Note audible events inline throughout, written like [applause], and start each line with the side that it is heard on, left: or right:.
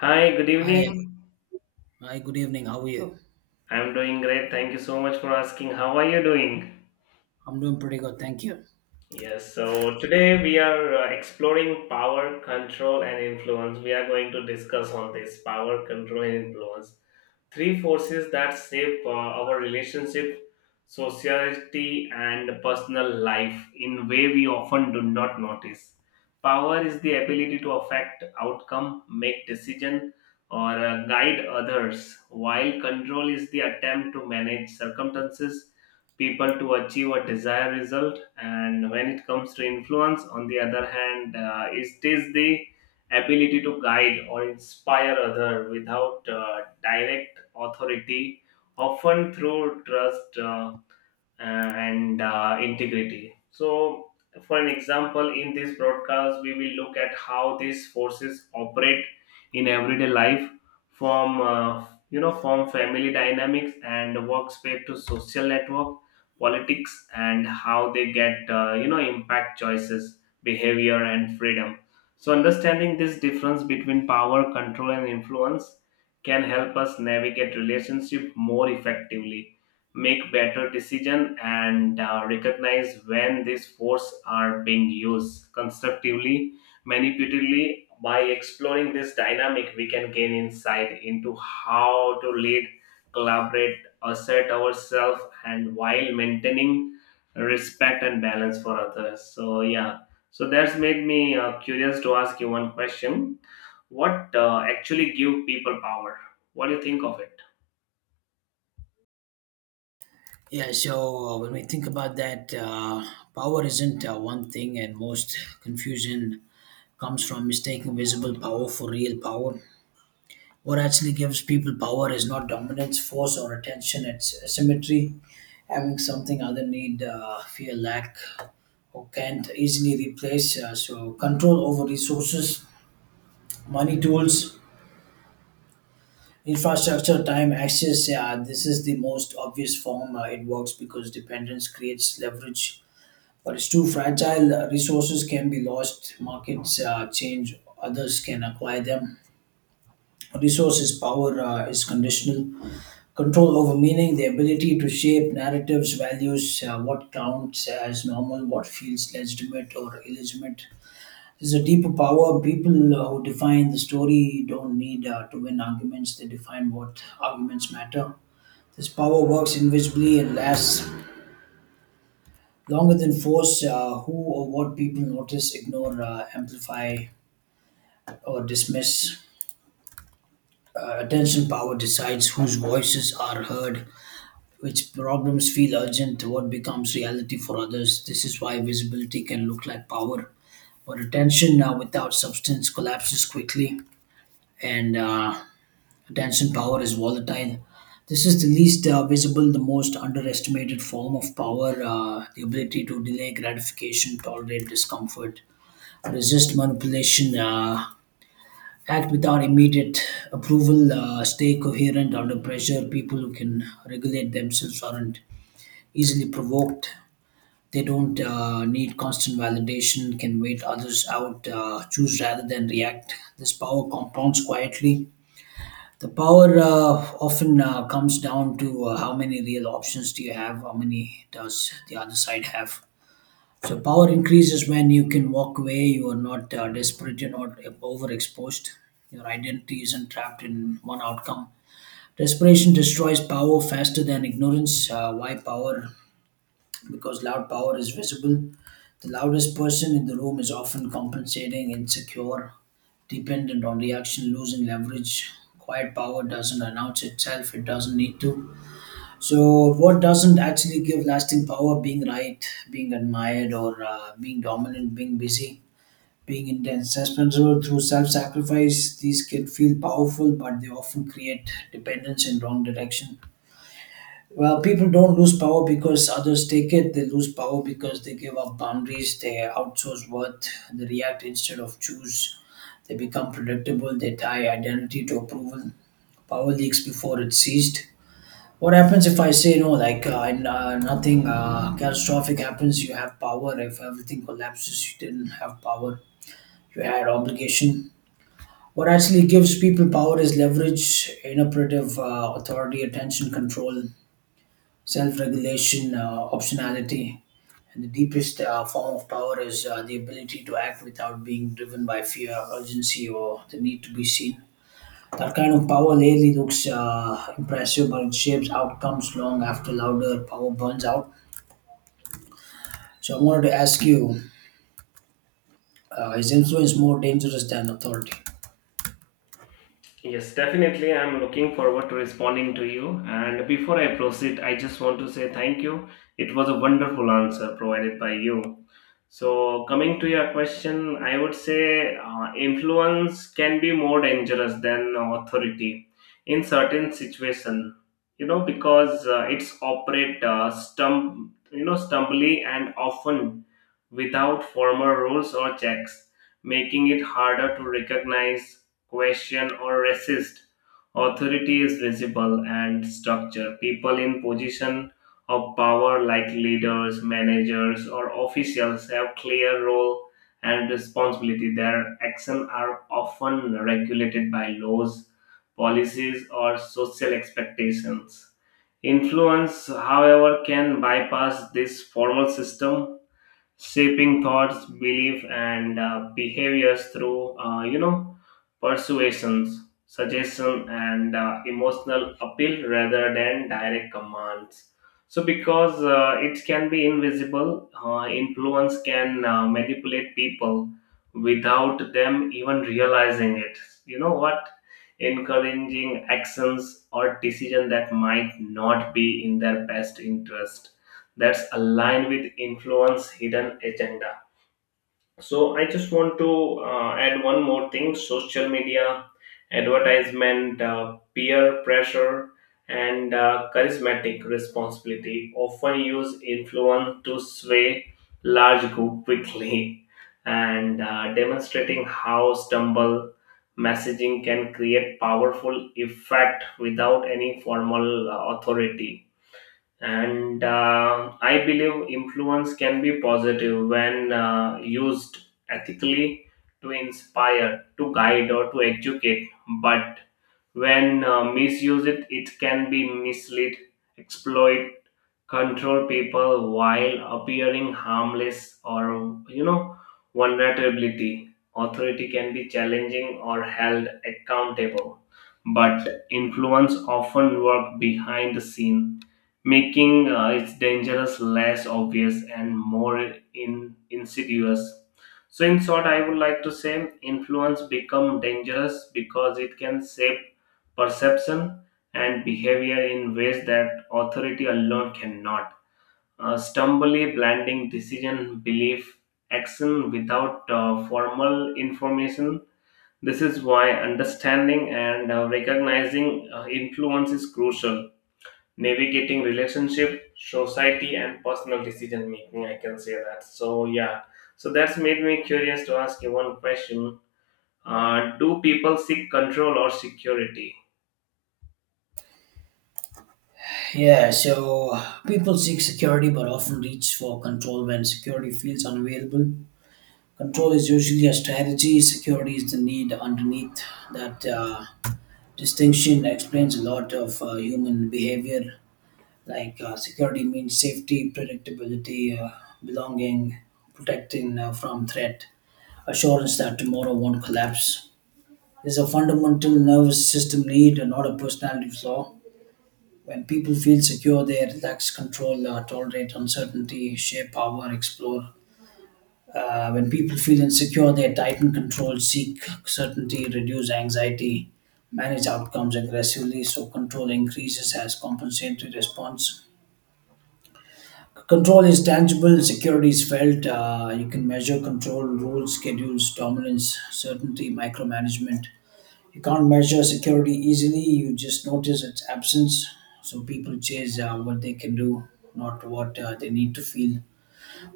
left: Hi, good
right: Hi,
left: evening.
right: hi, good evening. How are you?
left: I'm doing great. Thank you so much for asking. How are you doing?
right: I'm doing pretty good, thank you.
left: Yes, so today we are exploring power, control, and influence. We are going to discuss on this power, control, and influence. Three forces that shape our relationship, society, and personal life in way we often do not notice. Power is the ability to affect outcome, make decision, or guide others, while control is the attempt to manage circumstances people to achieve a desired result and when it comes to influence on the other hand it is the ability to guide or inspire other without direct authority often through trust and integrity. So, for an example, in this broadcast, we will look at how these forces operate in everyday life, from from family dynamics and workspace to social network, politics, and how they get impact choices, behavior, and freedom. So, understanding this difference between power, control, and influence can help us navigate relationship more effectively, make better decision and recognize when these force are being used constructively manipulatively. By exploring this dynamic we can gain insight into how to lead, collaborate, assert ourselves and while maintaining respect and balance for others. So yeah, so that's made me curious to ask you one question. What actually give people power? What do you think of it?
right: Yeah, so when we think about that, power isn't one thing, and most confusion comes from mistaking visible power for real power. What actually gives people power is not dominance, force, or attention, it's symmetry, having something other need, fear, lack, or can't easily replace. So, control over resources, money, tools, Infrastructure time access, yeah, this is the most obvious form. It works because dependence creates leverage, but it's too fragile. Resources can be lost, markets change, others can acquire them. Resources power is conditional. Control over meaning, the ability to shape narratives, values, what counts as normal, what feels legitimate or illegitimate. There's a deeper power. People who define the story don't need to win arguments, they define what arguments matter. This power works invisibly and lasts longer than force. Who or what people notice, ignore, amplify, or dismiss. Attention power decides whose voices are heard, which problems feel urgent, what becomes reality for others. This is why visibility can look like power, but attention without substance collapses quickly and Attention power is volatile. This is the least visible, the most underestimated form of power, the ability to delay gratification, tolerate discomfort, resist manipulation, act without immediate approval, stay coherent under pressure. People who can regulate themselves aren't easily provoked. They don't need constant validation, can wait others out, choose rather than react. This power compounds quietly. The power often comes down to how many real options do you have, how many does the other side have. So power increases when you can walk away, you are not desperate, you're not overexposed, your identity isn't trapped in one outcome. Desperation destroys power faster than ignorance. Why power? Because loud power is visible. The loudest person in the room is often compensating, insecure, dependent on reaction, losing leverage. Quiet power doesn't announce itself, it doesn't need to. So, what doesn't actually give lasting power? Being right, being admired, or being dominant, being busy, being intense, responsible through self sacrifice. These can feel powerful, but they often create dependence in wrong direction. Well, people don't lose power because others take it. They lose power because they give up boundaries. They outsource worth. They react instead of choose. They become predictable. They tie identity to approval. Power leaks before it's seized. What happens if I say no? Nothing catastrophic happens. You have power. If everything collapses, you didn't have power. You had obligation. What actually gives people power is leverage, inoperative authority, attention, control, self regulation, optionality. And the deepest form of power is the ability to act without being driven by fear, urgency, or the need to be seen. That kind of power lately looks impressive, but it shapes outcomes long after louder power burns out. So I wanted to ask you, is influence more dangerous than authority?
left: Yes, definitely. I'm looking forward to responding to you. And before I proceed, I just want to say thank you. It was a wonderful answer provided by you. So, coming to your question, I would say influence can be more dangerous than authority in certain situation. You know, because it's operate stumbly and often without formal rules or checks, making it harder to recognize, question, or resist. Authority is visible and structure. People in position of power like leaders, managers, or officials have clear role and responsibility. Their actions are often regulated by laws, policies, or social expectations. Influence, however, can bypass this formal system shaping thoughts, belief, and behaviors through persuasions, suggestion, and emotional appeal rather than direct commands. So, because it can be invisible, influence can manipulate people without them even realizing it. You know what? Encouraging actions or decisions that might not be in their best interest, that's aligned with influence hidden agenda. So I just want to add one more thing. Social media advertisement, peer pressure, and charismatic responsibility often use influence to sway large group quickly [laughs] and demonstrating how stumble messaging can create powerful effect without any formal authority. And I believe influence can be positive when used ethically to inspire, to guide, or to educate. But when misused it can be mislead, exploit, control people while appearing harmless or, you know, vulnerability. Authority can be challenging or held accountable, but influence often work behind the scene, making its dangerous less obvious and more insidious. So in short I would like to say influence become dangerous because it can shape perception and behavior in ways that authority alone cannot. Stumbly blending decision, belief, action without formal information. This is why understanding and recognizing influence is crucial. Navigating relationship, society, and personal decision making. I can say that. So yeah. So that's made me curious to ask you one question. Do people seek control or security?
right: Yeah, so people seek security but often reach for control when security feels unavailable. Control is usually a strategy, security is the need underneath. That distinction explains a lot of human behavior. Like, security means safety, predictability, belonging, protecting from threat, assurance that tomorrow won't collapse. It's a fundamental nervous system need, and not a personality flaw. When people feel secure, they relax, control, tolerate uncertainty, share power, explore. When people feel insecure, they tighten control, seek certainty, reduce anxiety, manage outcomes aggressively, so control increases as compensatory response. Control is tangible, security is felt. You can measure control, rules, schedules, dominance, certainty, micromanagement. You can't measure security easily, you just notice its absence. So people chase what they can do, not what they need to feel.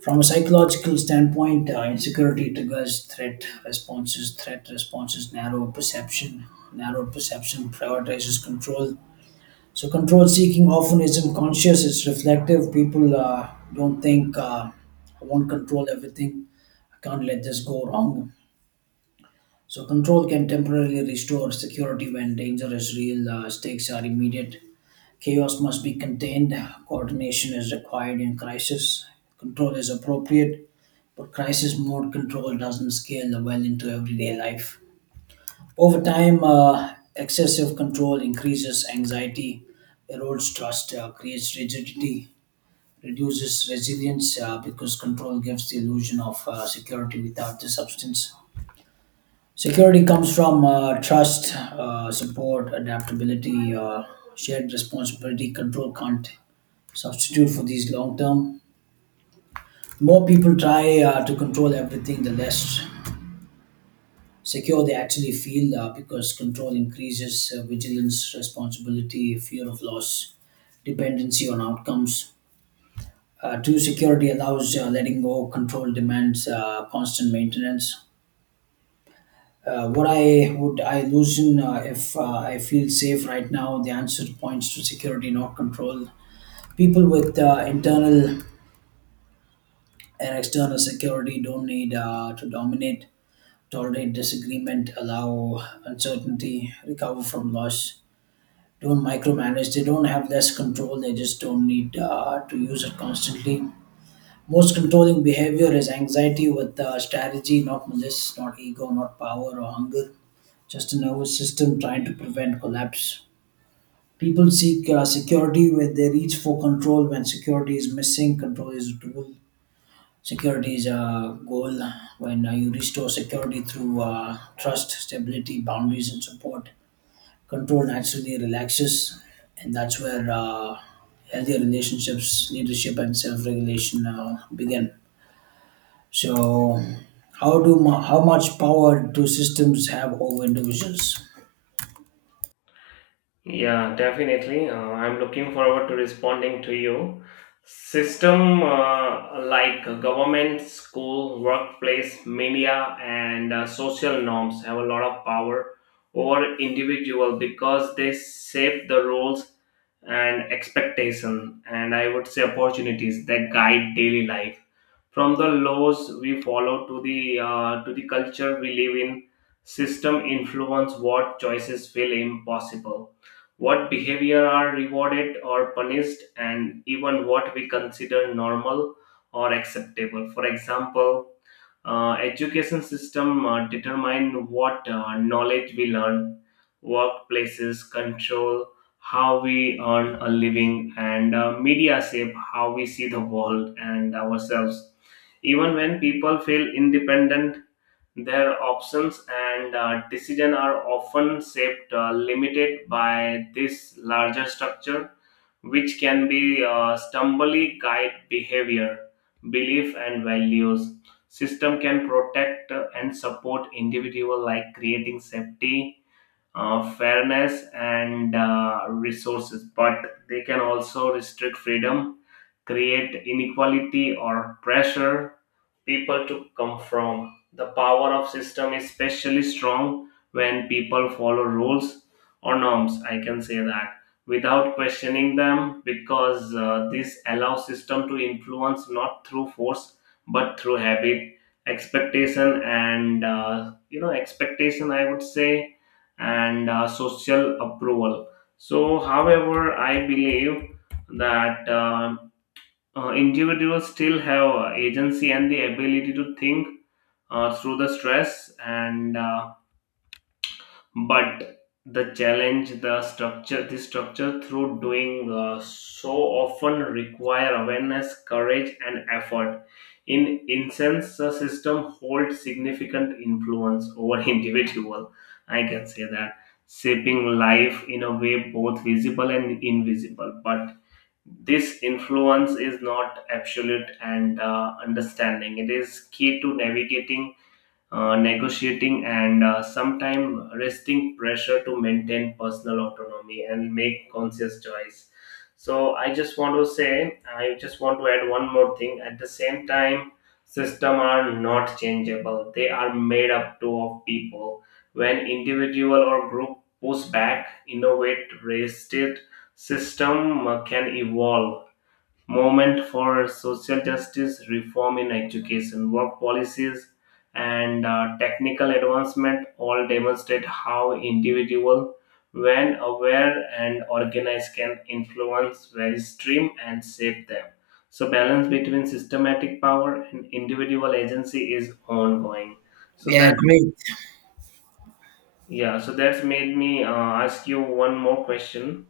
right: From a psychological standpoint, insecurity triggers threat responses. Threat responses narrow perception. Narrow perception prioritizes control. So, control seeking often isn't conscious, it's reflective. People don't think, I won't control everything, I can't let this go wrong. So, control can temporarily restore security when danger is real, stakes are immediate. Chaos must be contained, coordination is required in crisis, control is appropriate, but crisis mode control doesn't scale well into everyday life. Over time, excessive control increases anxiety, erodes trust, creates rigidity, reduces resilience because control gives the illusion of security without the substance. Security comes from trust, support, adaptability, shared responsibility. Control can't substitute for these long term. The more people try to control everything, the less secure they actually feel because control increases vigilance, responsibility, fear of loss, dependency on outcomes. Two, security allows letting go, control demands constant maintenance. What I would I loosen if I feel safe right now? The answer points to security, not control. People with internal and external security don't need to dominate, tolerate disagreement, allow uncertainty, recover from loss, don't micromanage. They don't have less control. They just don't need to use it constantly. Most controlling behavior is anxiety with strategy, not malice, not ego, not power or hunger. Just a nervous system trying to prevent collapse. People seek security where they reach for control when security is missing. Control is a tool. Security is a goal. When you restore security through trust, stability, boundaries, and support, control naturally relaxes, and that's where healthy relationships leadership and self-regulation begin. So, how much power do systems have over individuals?
left: Yeah, definitely. I'm looking forward to responding to you. System like government, school, workplace, media, and social norms have a lot of power over individual because they shape the roles and expectation and I would say opportunities that guide daily life, from the laws we follow to the culture we live in. System influence what choices feel impossible, what behavior are rewarded or punished, and even what we consider normal or acceptable. For example, education system determine what knowledge we learn, workplaces control how we earn a living, and media shape how we see the world and ourselves. Even when people feel independent, their options and decision are often shaped, limited by this larger structure, which can be stumbly guide behavior, belief, and values. System can protect and support individual like creating safety, fairness, and resources, but they can also restrict freedom, create inequality or pressure people to come from. The power of system is especially strong when people follow rules or norms, I can say that, without questioning them, because this allows system to influence not through force but through habit, expectation, and you know expectation I would say, and social approval. So however I believe that individuals still have agency and the ability to think through the stress and but the challenge the structure through doing so often require awareness, courage and effort. In instance the system holds significant influence over [laughs] individual, I can say that, shaping life in a way both visible and invisible, but this influence is not absolute and understanding it is key to navigating, negotiating and sometimes resting pressure to maintain personal autonomy and make conscious choice. I just want to add one more thing. At the same time, system are not changeable, they are made up to of people. When individual or group push back, innovate, resist it, system can evolve. Movement for social justice, reform in education, work policies, and technical advancement all demonstrate how individual, when aware and organized, can influence various stream and shape them. So balance between systematic power and individual agency is ongoing. So
right: Yeah,
left: that,
right: great.
left: yeah, so that's made me ask you one more question.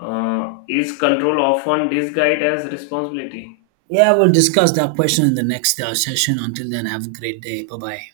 left: Is control often disguised as responsibility?
right: Yeah, we'll discuss that question in the next session. Until then, have a great day, bye bye.